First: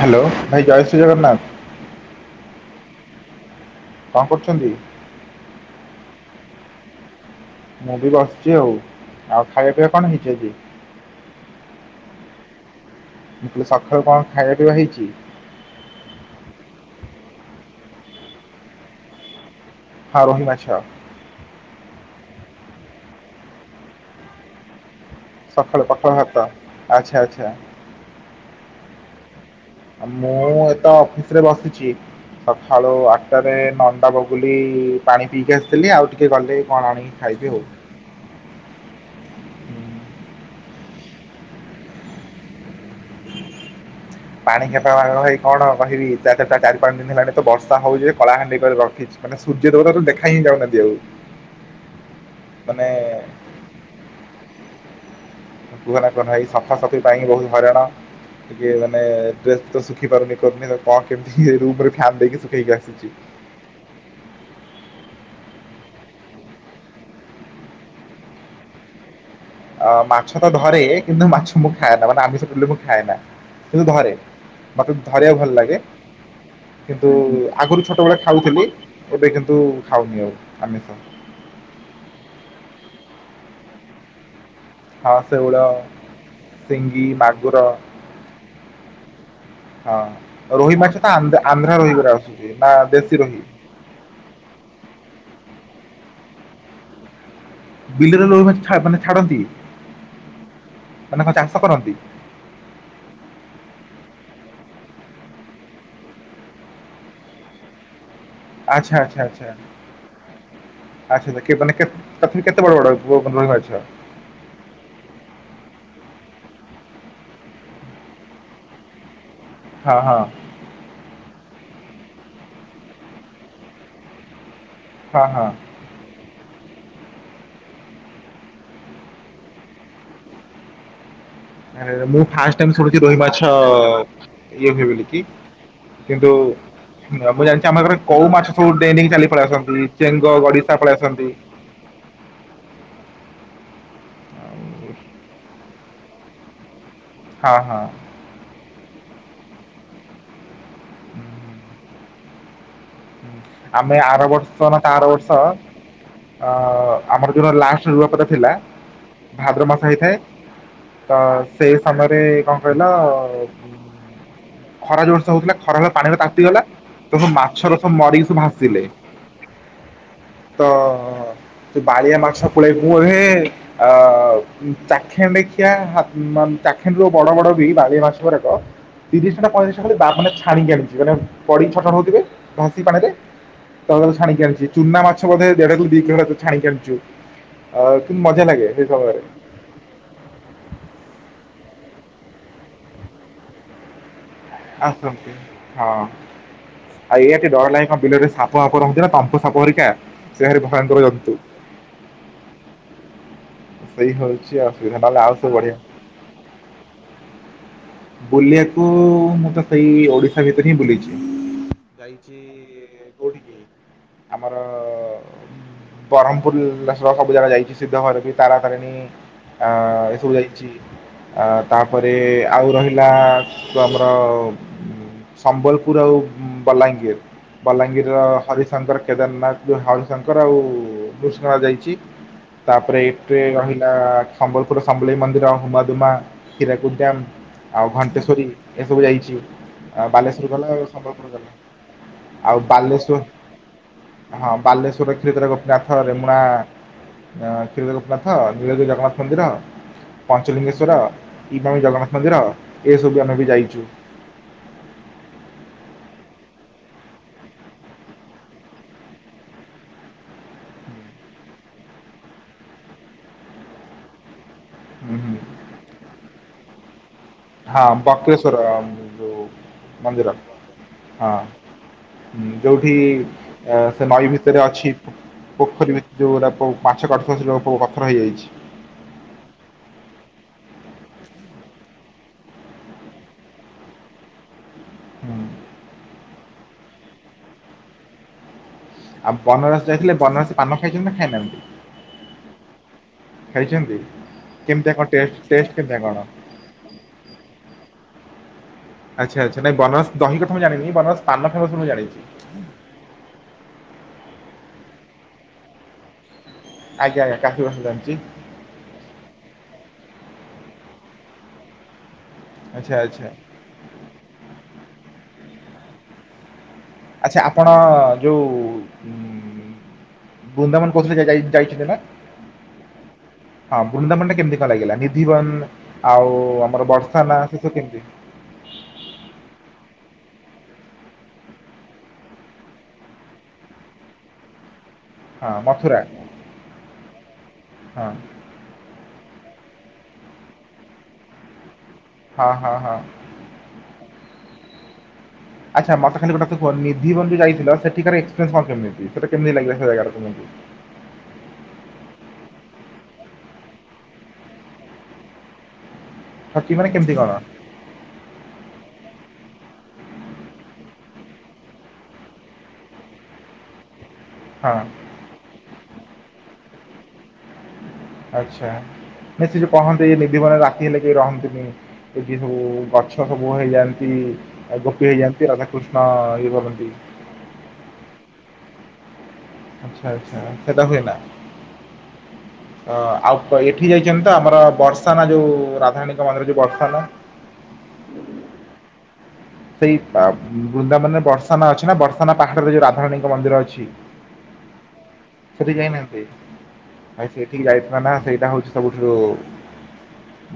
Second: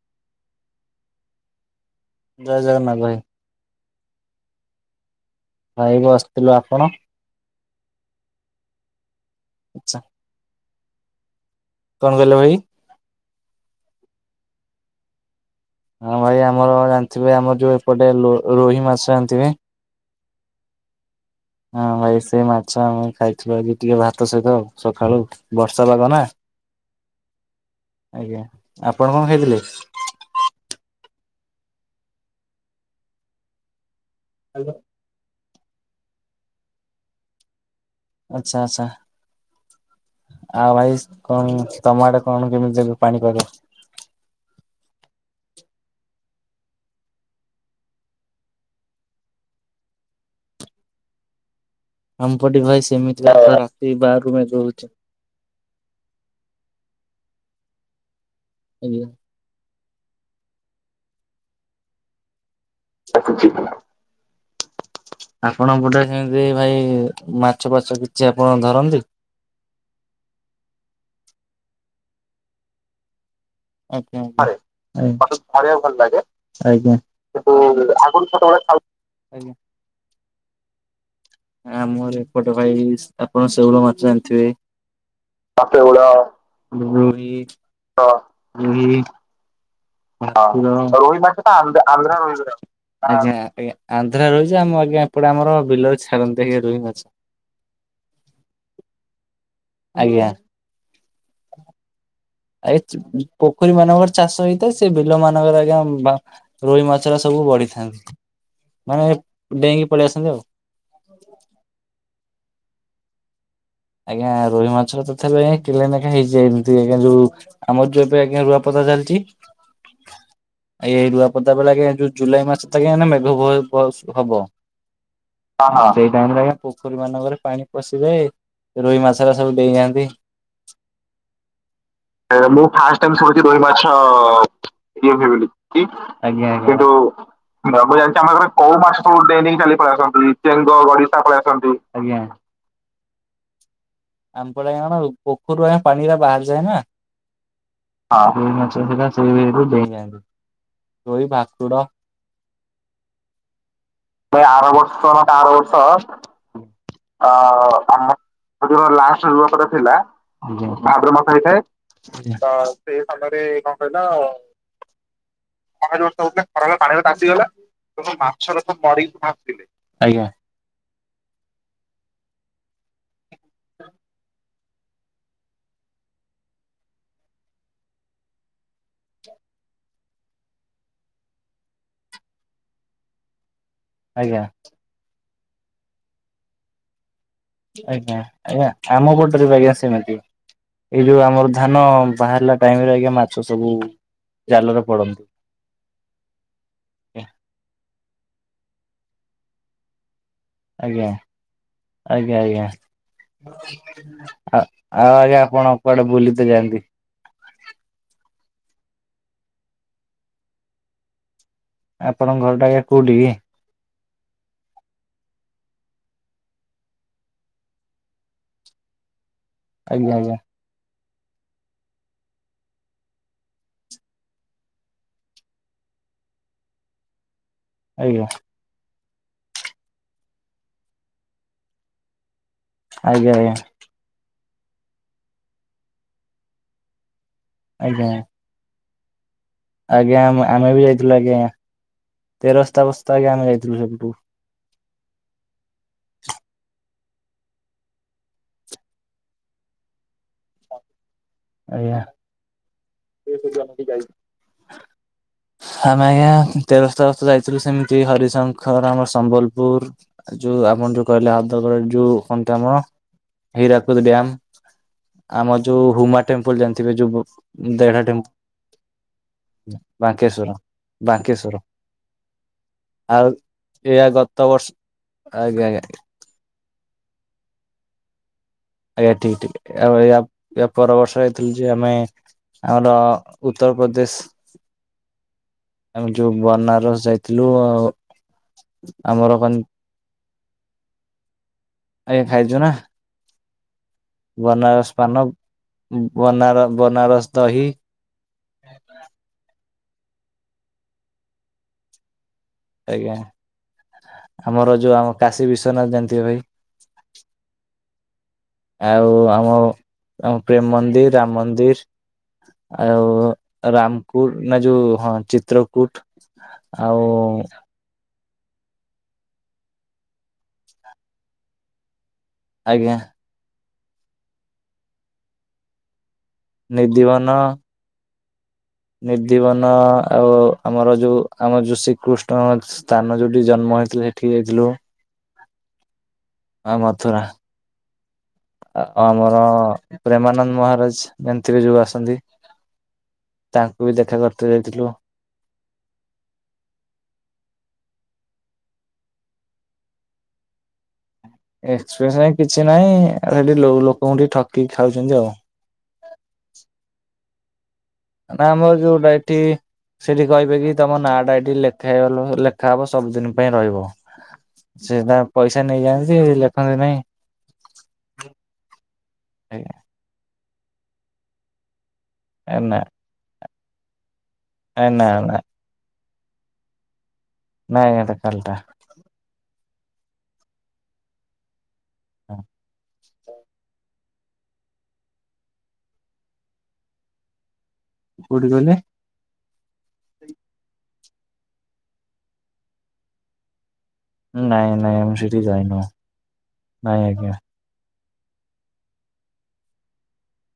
Hello ଭାଇ ଜୟ ଶ୍ରୀ ଜଗନ୍ନାଥ। ଜୟ ଜଗନ୍ନାଥ ଭାଇ। କଣ କରୁଛନ୍ତି। ଭାଇ ବସିଥିଲୁ ଆପଣ। ମୁଁ ବି ବସିଛି ଆଉ। ଆଉ ଖାଇବା ପିଇବା ଆଛା କଣ ହେଇଛି ଆଜି। କଣ କହିଲ ଭାଇ। ସକାଳୁ କଣ ଖାଇବା ପିଇବା ହେଇଛି। ହଁ ଭାଇ ଆମର ଜାଣିଥିବେ ଆମର ଯୋଉ ଏପଟେ ରୋହି ମାଛ ଜାଣିଥିବେ। ହଁ, ରୋହିମାଛ। ହଁ, ଭାଇ ସେ ମାଛ ଆମେ ଖାଇଥିଲୁ ଆଜି ଟିକେ ଭାତ ସହିତ ସକାଳୁ। ବର୍ଷା ସଖାଳୁ ପାଗ ନା। ପାଖଳଭାତ ଆଛା, ଆଚ୍ଛା। ଆଜ୍ଞା ଆପଣ କଣ ଖାଇଥିଲେ। ମୁଁ ଏତ ଅଫିସ ରେ ବସିଛି ସକାଳୁ ଆଠ ଟାରେ, ନଅ ଟାରୁ। ପାଣି ପିଇକି ଆସିଥିଲି ଆଉ ଟିକେ ଗଲେ କଣ ଆଣିକି ଖାଇବି ଆଉ। ଆଛା, ଆଚ୍ଛା। ଆଉ ଭାଇ କଣ ତମ ଆଡେ କଣ କେମିତି ଚାଲିଛି ପାଣି ପାଗ। ପାଣି ପାଗ କଣ ଭାଇ କହିବି ଚାରି ପାଞ୍ଚ ଦିନ ହେଲାଣି ତ ବର୍ଷା ହଉଛି କଳାହାଣ୍ଡି କରି ରଖିଛି। ମାନେ ସୂର୍ଯ୍ୟ ଦେବତା ତ ଦେଖା ହିଁ ଯାଉନାହାନ୍ତି ଆଉ। ଆମ ପଟେ ଭାଇ ମାନେ ସେମିତିରେ ରାତି ବାରରୁ ମେଘ ହୁଉଛି। କୁହନା କୁହନା ଏଇ ସଫା ସଫି ପାଇଁ ବହୁତ ହଇରାଣ ଟିକେ ମାନେ। ଆଜ୍ଞା। ଡ୍ରେସ ତ ଶୁଖି ପାରୁନି କରୁନି କଣ କେମିତି ଇଏ ରୁମ ରେ ଫ୍ୟାନ ଦେଇକି ଶୁଖେଇକି ଆ ଆ ଖୁସି ତ [inaudible] ଆପଣ ଗୋଟେ ସେମିତି ଭାଇ ମାଛ ଫାଛ କିଛି ଆପଣ ଧରନ୍ତି। ଅ, ମାଛ ତ ଧରେ କିନ୍ତୁ ମାଛ ମୁଁ ଖାଏନା ମାନେ ଆମିଷ ମୁଁ ଖାଏ ନା କିନ୍ତୁ ଧରେ ଆଜ୍ଞା ଆଜ୍ଞା ମତେ ଧରିବା ଆଜ୍ଞା। ଭଲ ଲାଗେ ଖାଇବାକୁ ଆଜ୍ଞା। କିନ୍ତୁ ଆଗରୁ ଛୋଟ ବଳେ ଛୋଟବେଳେ ଖାଉଥିଲି। ଖାଉ ଏବେ ଆଜ୍ଞା କିନ୍ତୁ ଖାାଉନି ଆଉ ଆମିଷ ଆମର ଏପଟ ଭାଇ ଆପଣ ଶେଉଳ ମାଛ ଜାଣିଥିବେ। ଅ, ଶେଉଳ, ସିଙ୍ଗି ରୋହି, ମାଗୁର ରୁହି ହଁ ରୋହି ତ ରୋହୀ ମାଛ ଆନ୍ଧ୍ର ଗୁରା ରୋହି ଗୁରା ଆନ୍ଧ୍ରା ରୋହୀ। ଆସୁଛି ନା ଦେଶୀ ରୋହି। [unintelligible] ଆନ୍ଧ୍ରା ରୋହୀ ଯେ ଆମ ଆଜ୍ଞ ଏପଟେ ଆମର ବିଲରେ ଛାଡନ୍ତି ରୋହୀ ମାଛ। ବିଲରେ ରୋହୀ ମାଛ ଛା ମାନେ ଛାଡନ୍ତି। ଆଜ୍ଞା ମାନେ କଣ ଚାଷ କରନ୍ତି ଆ ପୋଖରୀ ମାନଙ୍କର ଚାଷ ହେଇଥାଏ ସେ ବିଲ ମାନଙ୍କର ଆଜ୍ଞା ରୋହି ମାଛ ଗୁରା ସବୁ ବଢିଥାନ୍ତି ଆଚ୍ଛା ମାନେ ଆଚ୍ଛା ଆଚ୍ଛା। ଡେଇଁକି ପଳେଇ ଆସନ୍ତି ଆଉ। ଆଚ୍ଛା ମାନେ ତଥାପି କେତେ ବଡ ବଡ ରୋହି ମାଛ। ଆଜ୍ଞା ରୋହି ମାଛ ତଥାପି କିଲେ ନେଖା ହେଇଯାଏ ଏମିତି ଆଜ୍ଞା ଯୋଉ। ଆମର ଯୋଉ ଏବେ ଆଜ୍ଞା ରୁଆପକା ଚାଲିଛି। ହଁ, ହଁ। ଏଇ ଏଇ ରୁଆପଦା ବେଳେ ଆଜ୍ଞା ଯୋଉ ଜୁଲାଇ ମାସ ତାେ ମେଘ ହବ। ହଁ, ହଁ। ହଁ ହଁ ସେଇ ଟାଇମ ରେ ଆଜ୍ଞା ପୋଖରୀ ମାନଙ୍କରେ ପାଣି ପଶି ଯାଏ। ରୋହି ମାଛ ଗୁରା ସବୁ ଡେଇଁ ଯାଆନ୍ତି। [inaudible] ମୁଁ ଫାଷ୍ଟ ଟାଇମ ଶୁଣୁଛି ରୋହି ମାଛ ଇଏ ହୁଏ ବୋଲି। ଆଜ୍ଞା, କିନ୍ତୁ ଆଜ୍ଞା କିନ୍ତୁ ମୁଁ ଜାଣିଛି ଆମ ଘରେ ବାୁବୁ ଜାଣିଛି କୋଉ ଆମ ମାଛ ପାରେ ସବୁ କୋଉ ଡେଇଁ ଡେଇଁ ମାଛ ଚାଲି ପଳେଇ ଦେଇ ଦେଇ ଆସନ୍ତି ଚାଲିପାରେ। ଚେଙ୍ଗ ଚେଙ୍ଗ, ପଳେଇ ଗଡିଶା, ଆସନ୍ତି। ପାଳି ଆସନ୍ତୁ, [inaudible] ଆଜ୍ଞା। ଆମ ପଟେ କଣ ପୋଖରରୁ ପାଣି ଗୁରା ବାହାରିଯାଏ ନା ହଁ, ହଁ। ହଁ, ରୋହୀ ମାଛ ହେରିକା ସେଇ ଇଏରୁ ଡେଇଁଯାଆନ୍ତି। ରୋହୀ ଭାକୁର ହୁଁ। ଆମେ ଆର ବର୍ଷ ନା ତା ଆର ବର୍ଷ ଅ ଅ ଆମର ଯୋଉ ଦିନ ଲାଷ୍ଟ ଆମ ରୁଆ ପୋତା ଥିଲା। ଯୋଉ ଦିନ ଲାଷ୍ଟ ରୁଆ ଭାଦ୍ର ପୋତା ମାସ ଥିଲା ହେଇଥାଏ ଆଜ୍ଞା ତ ଭାଦ୍ରବ ମାସ ହେଇଥାଏ, ସେଇ ସମୟରେ କଣ ତ କହିଲ ସେ ଉଁ, ସମୟରେ କଣ କହିଲ ଖରା ଜୋର ସେ ହଉଥିଲା ଖରା ର ପାଣିରେ ଜୋରସେ ହଉଥିଲା ତାତିଗଲା ଖରାରେ ପାଣିରେ ତ ତାତିଗଲା ମାଛର ସବ ତ ମରିକି ସବୁ ମାଛ ଗୁଡା ଭାସିଲେ ମରିକି ଭାଷିଲେ। ତ ବାଲିଆ ମାଛ ପିଳେଇ ପ ହେ ଅ ଚାଖେଣ୍ଡେ ଖିଆ ଚାଖେଣ୍ଡରୁ ବଡ ବଡ ବି ବାଲିଆ ମାଛ ଗୁରା କ ତିରିଶ ଟା ନା ପଇଁତିରିଶଟା ଖାଲି ବା ମାନେ ଛାଣିକି ଆଣିଛି ମାନେ ପଡି ଛଟ ପଟ ହେଉଥିବେ ଭାଷିକି ପାଣିରେ। [unintelligible] ଆଜ୍ଞା ଛାଣିକି ଆଣିଛି ଚୁନା ମାଛ ବୋଧେ ଦେଢ କିଲୋ ଦି କିଲ ଖଣ୍ଡେ ଛାଣିକି ଆଣିଚୁ - ଆଜ୍ଞା ଆଜ୍ଞା ଆମ ପଟରେ ବି ଆଜ୍ଞା ସେମିତି। ଏଇ ଯୋଉ ଆମର ଧାନ ବାହାରିଲା ଟାଇମ ରେ ଆଜ୍ଞା ମାଛ ସବୁ ଜାଲରେ ପଡନ୍ତି। ଆସନ୍ତି। ହଁ ଆଉ ଏଇଆକି ଡର ଲାଗେ କଣ ବିଲରେ ସାପ ଫାପ ରହୁଛି ନା ତମ୍ପ ସାପ ହେରିକା। ସେ ଭାରି ଭୟଙ୍କର ଆଜ୍ଞା ଜନ୍ତୁ। ଆଜ୍ଞା ଆଜ୍ଞା ସେଇ ହଉଛି ଆଉ ଅସୁବିଧା ନହେଲେ ଆଉ ଆଜ୍ଞା ସବୁ ବଢିଆ ଆପଣ କୁଆଡେ ବୁଲି ତେ ଯାଆନ୍ତି? ବୁଲିଆକୁ ମୁଁ ତ ସେଇ ଓଡିଶା ଭିତରେ ହିଁ ବୁଲିଚି। ଆପଣଙ୍କ ଯାଇଛି ଘରଟା ଆଜ୍ଞା କୋଉଠି କି? କୋଉଠିକି ଆମର ବ୍ରରମ୍ପପୁଲ୍ ସବୁ ଜାଗା ଯାଇଚି ସିଦ୍ଧ ଭୈରବୀ ତାରା ତାରେଣୀ ଅ ଆଜ୍ଞା ଏସବୁ ଆଜ୍ଞା ଯାଇଚି ଅ ତାପରେ ଆଉ ରହି ଲା [unintelligible] ଆମର ସମ୍ବଲପୁର ଆଉ ବଲାଙ୍ଗୀର- ଆଜ୍ଞା। ବଲାଙ୍ଗୀରର ହରିଶଙ୍କର କେଦାରନାଥ ଯୋଉ ହରିଶଙ୍କର ଆଉ ନୃସିଂହରା ଯାଇଚି। ତାପରେ ଏଇଟ୍ ଆଜ୍ଞା ରେ ଆଜ୍ଞା ରହିଲା ସମ୍ବଲପୁର ସମ୍ବଲେଇ ମନ୍ଦିର ହୁମାଦୁମା ହୀରାକୁଦ ଡ଼୍ୟାମ - ଆଉ ଆଜ୍ଞା ଘଣ୍ଟେଶ୍ଵରୀ ଏସବୁ ଯାଇଚି। ଆ ଆଜ୍ଞା ଆମ ବାଲେଶ୍ଵର ଗଲା ଆମେ ବି ଆଉ ଯାଇଥିଲୁ ସମ୍ବଲପୁର ଆଜ୍ଞା ଗଲା ଆଉ ତେରସ୍ତା ବସ୍ତା ବାଲେଶ୍ଵର ଆଜ୍ଞା ଆମେ ଯାଇଥିଲୁ ସେଠୁ ହଁ ବାଲେଶ୍ୱରରେ କ୍ଷୀରଚୋରା ଗୋପୀନାଥ ରେମୁଣା ହଁ କ୍ଷୀରଚରା ଗୋପୀନାଥ, ନୀଳଗିରି ଜଗନ୍ନାଥ ମନ୍ଦିର, ପାଞ୍ଚଲିିଙ୍ଗେଶ୍ଵର କି ବାହୁ ଜଗନ୍ନାଥ ମନ୍ଦିର। ବି ଆମେ ବି ଏସବୁ ଯାଇଛୁ। [unintelligible] ଯାଇଚି। [inaudible] ଆମେ ଆଜ୍ଞା ତେରସ୍ତା ବର୍ଷ ଯାଇଥିଲୁ ସେମିତି ହରିଶଙ୍କର ଆମର ସମ୍ବଲପୁର। ଯୋଉ ଆପଣ ଯୋଉ କହିଲେ ହଦଗଡ ଯୋଉ କଣ ତ ଆମର ହୀରାକୁଦ ଡ୍ୟାମ। ହୁଁ ହୁଁ ଆମ ଯୋଉ ହୁମା ଟେମ୍ପଲ ଜାଣିଥିବେ ଯୋଉ ବୁ ହଁ ବକ୍ରେଶ୍ୱର ଯୋଉ ମନ୍ଦିର ବାଙ୍କେଶ୍ଵର ହଁ। ବାଙ୍କେଶ୍ଵର ହୁଁ ଯୋଉଠି ଆଉ ସେ ଏହା ନଈ ଗତ ଭିତରେ ବର୍ଷ ଅଛି ଆଜ୍ଞା ଆଜ୍ଞା ପୋଖରୀ ଭିତ - ଯେଉଁଗୁଡ଼ା ପ ମାଛ କାଟୁଥିବ ସେ ଲୋକ ପ ପଥର ହେଇଯାଇଛି। ଆଜ୍ଞା ଠିକ ଠିକ ଆଉ ୟା ୟା ପର ବର୍ଷ ଯାଇଥିଲୁ ଯେ ଆମେ ଆମର ଉତ୍ତରପ୍ରଦେଶ ହୁଁ। ଆମେ ଯୋଉ ବନାରସ୍ ଯାଇଥିଲୁ ଆଉ ଆଉ ବନାରସ ଯାଇଥିଲେ ବନରସୀ ପାନ ଖାଇଛନ୍ତି ନା ଖାଇନାହାନ୍ତି? ଆଜ୍ଞା ଖାଇଚୁ ନା। ଖାଇଚନ୍ତି? ବନାରସ ପାନ ଉ ଉ ବନାର ବନାରସ ଦହି ଆଚ୍ଛା ଆଚ୍ଛା ନାଇଁ ବନାରସ ଦହି କଥା ମୁଁ ଜାଣିନି ବନାରସ ପାନ ଫେମସ ମୁଁ ଜାଣିଚି। ଆଜ୍ଞା, ଆମର ଯୋଉ ଆମ କାଶୀ ବିଶ୍ଵନାଥ ଜାଣିଥିବେ ଭାଇ? ଆଜ୍ଞା ଆଜ୍ଞା କାଶୀବି [unintelligible] ଯାଣିଚି। ଆଉ ଆମ ଆମ ପ୍ରେମ ମନ୍ଦିର, ରାମ ମନ୍ଦିର ଆଚ୍ଛା ଆଚ୍ଛା ଆଉ ରାମକୁଟ ନା ଯୋଉ ହଁ ଚିତ୍ରକୁଟ- ଆଉ ଆଚ୍ଛା ଆପଣ ଯୋଉ ଉଁ ବୃନ୍ଦାବନ କହୁଥିଲେ ଯା ଯାଇଛନ୍ତି ନା? ଆଜ୍ଞା। ହଁ ବୃନ୍ଦାବନ ଟା କେମିତି କଣ ଲାଗିଲା ନିଧିବନ ଆଉ ଆମର ନିଧିବନ ବର୍ସାନା ସେ ସବୁ କେମିତି? ନିଧିବନ ଆଉ ଆମର ଯୋଉ ଆମର ଯୋଉ ଶ୍ରୀକୃଷ୍ଣ ସ୍ଥାନ ଯୋଉଠି ଜନ୍ମ ହେଇଥିଲେ ସେଠିକି ଯାଇଥିଲୁ। ହଁ ମଥୁରା। ଆଉ ମଥୁରା ହଁ ଆଉ ଆମର ପ୍ରେମାନନ୍ଦ ମହାରାଜ ଜାଣିଥିବେ ଯୋଉ ଆସନ୍ତି? ହଁ ହଁ ହଁ। ତାଙ୍କୁ ବି ଦେଖା କରିତେ ଯାଇଥିଲୁ। ଆଚ୍ଛା, ମତେ ଖାଲି ଗୋଟେ କଥା କହ ନିଧି ଘର ଯେଉ ଯାଇଥିଲ ସେଠରିନ୍ସ କଣ କେମତି ସେଟା କେମିତି ଲାଗିଲ ସେ ଜାଗା ତକୁ ଏକ୍ସପିରିନ୍ସ କିଛି ନାହିଁ ଆ ସେଠି ଲୋକଙ୍କୁ ଟିକେ ଠକିକି ଖାଉଚନ୍ତି ଆଉ। ଠକି ମାନେ କେମିତି କଣ? ନା ଆମର ଯୋଉଟା ଏଠି ସେଠି କହିବେ କି ତମ ନାଟା ଏଇଠି ଲେଖା ଲେଖାହବ ସବୁଦିନ ପାଇଁ ରହିବ। ହଁ ସେଟା ପଇସା ନେଇଯାଆନ୍ତି ଲେଖନ୍ତି ନାଇଁ ଆଛା, ନ ସେ ଯୋଉ କହନ୍ତେ ଏ ନିଧିବନରେ ରାତି ହେଲେ କେହି ରହନ୍ତୁନି ଏ ଯି ନା ସବୁ ଛ ସବୁ ହେଇଯାଆନ୍ତି ନା ଗୋପୀ ନା। ହେଇଯାଆନ୍ତି ରାଧାକୃଷ୍ଣ ଇଏ କରନ୍ତି। ନାଇଁ ଏଇଟ କଲଟା ଆଚ୍ଛା ଆଚ୍ଛା ସେଟା ହୁଏନା। ହଁ। ଅ ଆଉ ଏଠି ଯାଇଚନ୍ତି ତ ଆମର ବର୍ଷାନ ଯୋଉ ରାଧାୟଣୀଙ୍କ ମନ୍ଦିର ଯୋଉ ବର୍ଷାଟା। କୋଉଠି କହିଲେ? ସେଇବା ବୃନ୍ଦାବନରେ ବର୍ଷାନା ଅଛି ନା ବର୍ଷାନା ପାହାଡରେ ଯୋଉ ରାଧାରାଣୀଙ୍କ ମନ୍ଦିର ଅଛି। ନାଇଁ ନାଇଁ ଆମେ ସେଠି ଯାଇନୁ ନାଇଁ ଆଜ୍ଞା। ଠିକ ଯାଇଥିଲା ନା ସେଇଟା ହଉଛି ସବୁଠାରୁ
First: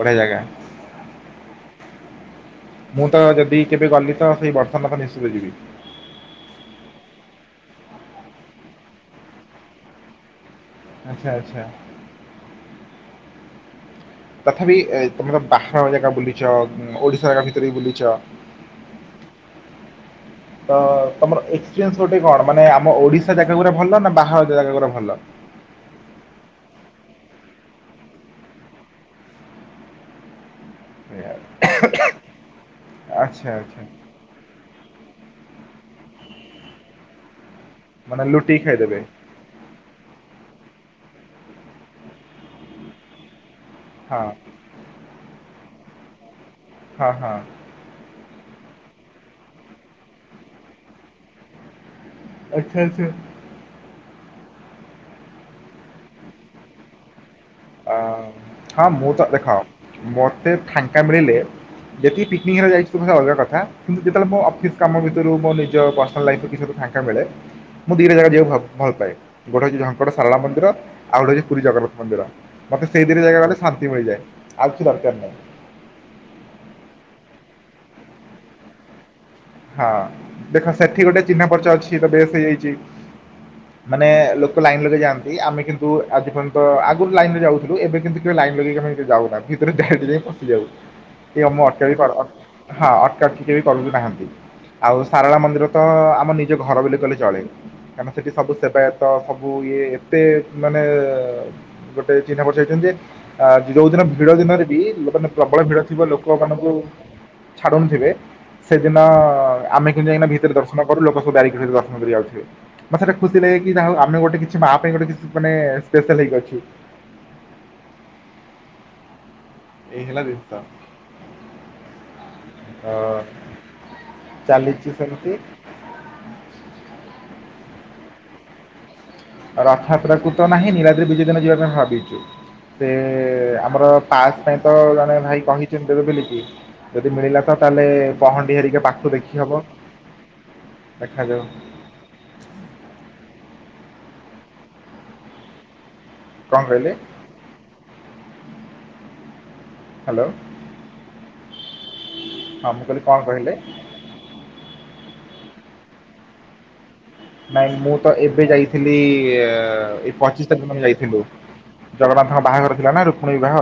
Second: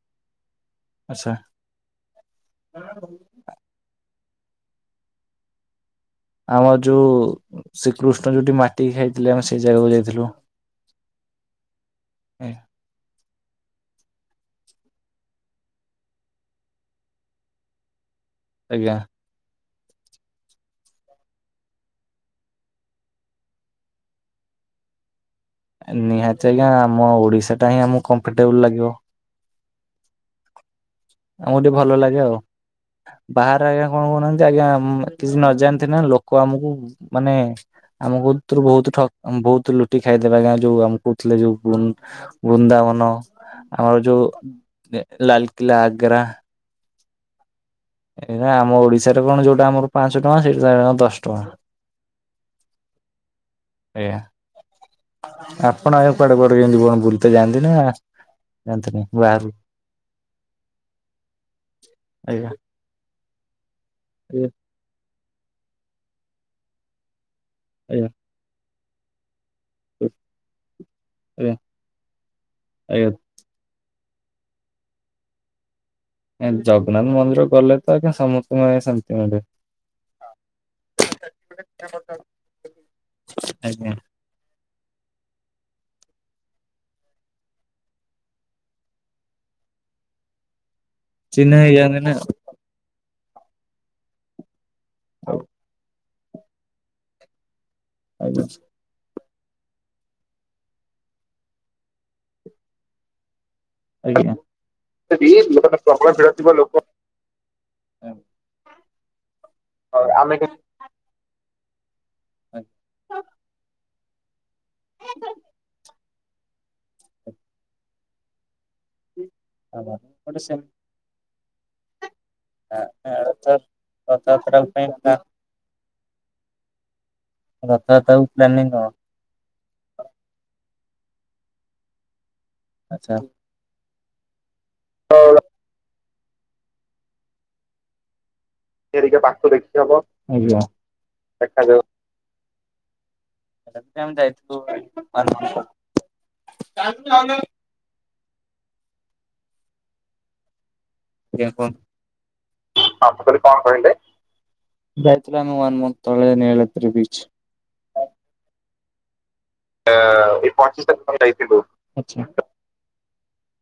ବଢିଆ ଜାଗା। ଆଚ୍ଛା। ମୁଁ ତ ଯଦି କେବେ ଗଲି ତ ସେଇ ବର୍ଷ ନ ତ ନିଶ୍ଚିତ ଯିବି। ଆମର ଯୋଉ ଶ୍ରୀକୃଷ୍ଣ ଯୋଉଠି ମାଟି ଖାଇଥିଲେ ଆମେ ସେଇ ଜାଗାକୁ ଯାଇଥିଲୁ। ଆଛା ଆଚ୍ଛା। ତଥାପି ତମର ପାହାର ଜାଗା ବୁଲିଚ ଓଡିଶା ଜାଗା ଭିତରେ ବି ବୁଲିଚ। ଆଜ୍ଞା। ତ ତମର ଏକ୍ସପିରିଏନ୍ସ ଗୋଟେ କଣ? ମାନେ ଆମ ଓଡିଶା ଜାଗା ଗୁଡା ଭଲ ନା ବାହାର ଜାଗା ଗୁଡା ଭଲ? ନିହାତି ଆଜ୍ଞା, ଆମ ଓଡିଶା ଟା ହିଁ ଆମକୁ କମ୍ଫର୍ଟେବୁଲ ଲାଗିବ। ଏଇଆ। ଆମୋକୁ ଟିକେ ଭଲ ଲାଗେ ଆଉ ଆଚ୍ଛା ବାହାରେ ଆଚ୍ଛା ଆଜ୍ଞା କଣ କହୁନାହାନ୍ତି? ଆଜ୍ଞା, କିଛି ନଯାଣିନ୍ତି ନା ଲୋକ ଆମକୁ ମାନେ ମାନେ ଲୁଟିକି ଆମକୁରୁ ବହୁତ ଖାଇଦେବେ ଠକ ବହୁତ ଲୁଟି ଖାଇଦେବା ଆଜ୍ଞା ଯୋଉ ଆମେ କହୁଥିଲେ ଯୋଉ ବୃନ୍ଦାବନ- - ଆମର ଯୋଉ ହଁ ଲାଲକିଲ୍ଲା ଆଗ୍ରା ହଁ ହଁ। ଏଇ ଆମ ଓଡିଶାରେ କଣ ଯୋଉଟା ଆମର ପାଞ୍ଚ ଟଙ୍କା ସେଇଟା ଦଶ ଟଙ୍କା। ଆଛା ଆଚ୍ଛା। ଆଜ୍ଞା, ଆପଣ ଆଉ କୁଆଡେ କୁଆଡେ ଯେମିତି ବଣ ବୁଲ ତ ଜାନ୍ତିି ନା? ଅ ହଁ ଯାଆନ୍ତିନି ମୁଁ ତ ବାହାରୁ? ଦେଖ ମତେ ଫାଙ୍କା ମିଳିଲେ ଯେତିି ଆଜ୍ଞା ପିକନିକ ରେ ଯାଇଚି। ଅଲଗା କଥା କିନ୍ତୁ ଯେତେବେଳେ ମୁ ଆଜ୍ଞା ଅଫିସ୍ କାମ ମୋ ନିଜ ପର୍ସନାଲ ଲାଇଫରେ ଫାଙ୍କା ମିଳେ ମୁଁ ଆଜ୍ଞା ଦିଟା ଜାଗା ଯିବାକୁ ଭଲ ପାାଏ। ଗୋଟେ ହଉଚି ଝଙ୍କଟ ସାରଳା ମନ୍ଦିର ଆଉ ଗୋଟେ ହଉଚି ଆଜ୍ଞା ପୁରୀ ଜଗନ୍ନାଥ ମନ୍ଦିର। ମତେ ଆଜ୍ଞା। ସେଇଦିଟା ଜାଗା ଗଲେ ଶାନ୍ତି ମିଳିଯାଏ ଆଉ କିଛି ଦରକାର ନାହିଁ। ଜଗନ୍ନାଥ ମନ୍ଦିର ଗଲେ ତ ସମସ୍ତେଙ୍କୁ ଶାନ୍ତି ମିଳେ। ହଁ ଦେଖ ସେଠି ଗୋଟେ ଚିହ୍ନ ପରିଚୟ ଅଛି ଏଇଟା ବେଶ ହେଇଯାଇଚି ଆଜ୍ଞା। ମାନେ ଲୋ ଲାଇନ ଲଗେଇ ଯାଆନ୍ତି ଆମେ କିନ୍ତୁ ଆଜି ପର୍ଯ୍ୟନ୍ତ ଆଗରୁ ଲାଇନ ରେ ଯାଉଥିଲୁ ଏବେ କିନ୍ତୁ କେ ଲାଇନ ଲଗେଇକ ଆମ ଯାଉନାହୁଁ। ଭିତରେ ଯାଇ ପଶିଯାଉ। ଟି ଚିହ୍ନା ମୁଁ ଅଟା ବି ହେଇଯାଆନ୍ତି ନା ହଁ ଅଟକା ଟିକେ ବି କରୁନାହାନ୍ତି। ଆଉ ସାରଳା ମନ୍ଦିର ତ ଆମ ନିଜ ଘର ବୋଲି କହିଲ ଚଳେ କାରଁକନା ସେଠି ଆଜ୍ଞା। ସବୁ ସେବାୟତ ତ ସବୁ ଇଏ ଏତେ ମାନେ ଗୋଟେ ଚିହ୍ନା ପରିଚୟ ହେଇଚନ୍ତି ଯେ ଆ ଯୋଉ ଦିନ ଆଜ୍ଞା। ଭିଡ ଦିନରେ ବି ଜଗନ୍ନାଥ ପ୍ରବଳ ଭିଡ ଥିବ ଲୋକ ମାନଙ୍କୁ ଛାଡୁନଥିବେ। ସେଦିନ ଆମେ କିନ୍ତୁ ଯାଇକିନା ଭିତରେ ଦର୍ଶନ କରୁ ଲୋକଙ୍କୁ ବାରେଇକିରି ରହୁଁ। ଆଡେଇ ଯାଉଥିବେ ମତେ ତ ଖୁସି ଲାଗେ କି ଯାହା ହୋଉ ଆମେ ଗୋଟେ କିଛି ମାଁ ପାଇଁ ଗୋଟେ କିଛି ମାନେ ସ୍ପେଶାଲ ହେଇକି ଅଛୁ। ଆହାଃ ଏଇ ହେଲା ଜିନିଷ ଗୋଟେ ତ ସେ ଆ ଆ ରଥଯାତ୍ରା ରଥଯାତ୍ରା ଚାଲିଛି ପାଇଁ ତା ସେମିତି ରଥଯାତ୍ରା କୁ ପ୍ରାନିଂ କଣ। ରଥଯାତ୍ରା କୁ ତ ନାହିଁ ନିଳାଦ୍ରୀ ବିଜେ ଦିନ ଯିବା ପାଇଁ ଭାବିଚି। ସେ ଆଚ୍ଛା। ଆମର ପାସ୍ ପାଇଁ ତ ଜଣେ ଭାଇ କହିଚନ୍ତି ଦେବେ ବୋଲିକି ଯଦି ମିଳିଲା ତ ତାହେଲେ ପହଣ୍ଡି ହେରିକି ପାଖୁରୁ ହେରିକା ପାଖରୁ ଦେଖିହବ ଦେଖି ହବ ଆଜ୍ଞା। ଦେଖାଯାଉ। କଣ କହିଲେ? [unintelligible] ହାଲୋ। ଗେଣ୍ଟ୍ ହଁ ମୁଁ ବନ୍ଦ କହିଲି ଆପଣ କାଲି କଣ କହିଲେ? ଯାଇଥିଲୁ ଆମେ ୱାନ୍ ମନ୍ଥ ତଳେ ନୀଳଗିରି ବିଚ୍। ନାଇଁ ମୁଁ ତ ଏବେ ଯାଇଥିଲି। ହଁ ଏଇ ଆଉ ପଚିଶି ତାରିଖ ମେ ପଚିଶ ଆମେ ଯାଇଥିଲୁ ଆଚ୍ଛା ଜଗନ୍ନାଥଙ୍କ ଆଜ୍ଞା ବାହାଘର ଥିଲା ନା ରୁକ୍ମଣୀ ବିବାହ।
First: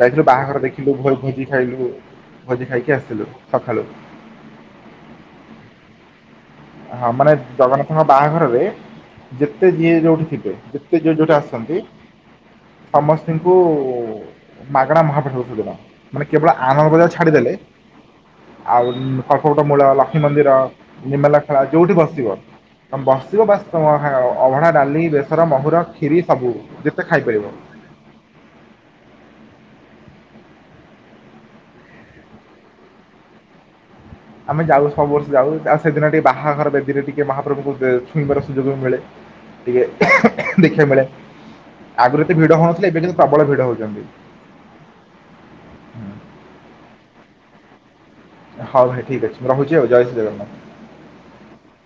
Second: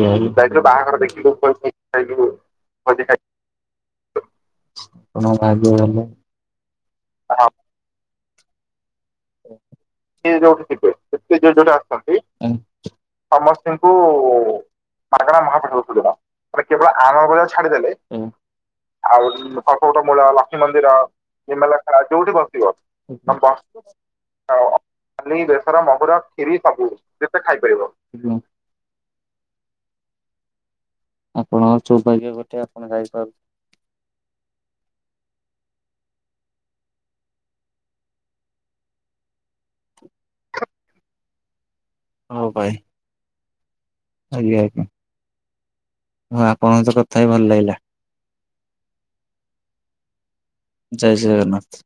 ଯାଇଥିଲୁ ବାହାଘର ଦେଖିଲୁ ଭୋ ଭୋଜି ଖାଇଲୁ ଭୋଜି ଖାଇକି ଆସଥିଲୁ ସଖାଳୁ। କଣ ଭାଗ୍ୟ ହେଲେ। ହଁ ମାନେ ଜଗନ୍ନାଥଙ୍କ ବାହାଘରରେ ଯେତେ ଯିଏ ଯୋଉଠି ଥିବେ ଯେତେ ଯିଏ ଯୋଉଠି ଆସନ୍ତି ସମସ୍ତି ଙ୍କୁ ସମସ୍ତଙ୍କୁ ମାଗଣା ମହାପ୍ରସାଦ ସେବନ ମାନେ କେବଳ ଆନନ୍ଦ ବଜାର ଛାଡିଦେଲେ। ଆଉ କଳ୍ପବଟ ମୂଳ ଲକ୍ଷ୍ମୀ ମନ୍ଦିର ନିର୍ମାଲ୍ୟ ଖୋଳା ଯୋଉଠି ବସିବ ତମେ ବସିବ ବାସ୍ ତମ ହା ଅଭଢା, ଡାଲି, ବେସର, ମହୁର, କ୍ଷୀରି ସବୁ ଯେତେ ଖାଇପାରିବ। [unintelligible] ଆପଣଙ୍କ ର ଚଉଭାଗ୍ୟ ଗୋଟେ ଆପଣ ଯାଇପାରୁ ଆମେ ଯାଉ ସବୁ ବର୍ଷ ଯାଉ ଆଉ ସେଦିନ ଟିକେ ବାହାଘର ବେଦୀରେ ଟିକେ ମହାପ୍ରଭୁଙ୍କୁ ଛୁଇଁବାର ସୁଯୋଗ ମିଳେ। [unintelligible] ଟିକେ ଦେଖିବାକୁ ମିଳେ ଆଗରୁ ଏତେ ହଉ ଭିଡ ଭାଇ ହଉନଥିଲେ ଏବେ କିନ୍ତୁ ପ୍ରବଳ ଭିଡ ହଉଚନ୍ତି। ଆଜ୍ଞା ଆଜ୍ଞା। ହଁ ଆପଣଙ୍କ ସହ କଥା ହେଇ ଭଲ ଲାଗିଲା। ହଁ ଭାଇ ଠିକ୍ ଅଛି ମୁଁ ରଖୁଚି ଆଉ ଜୟଶ୍ରୀ ଜଗନ୍ନାଥ। ଜୟ ଜଗନ୍ନାଥ।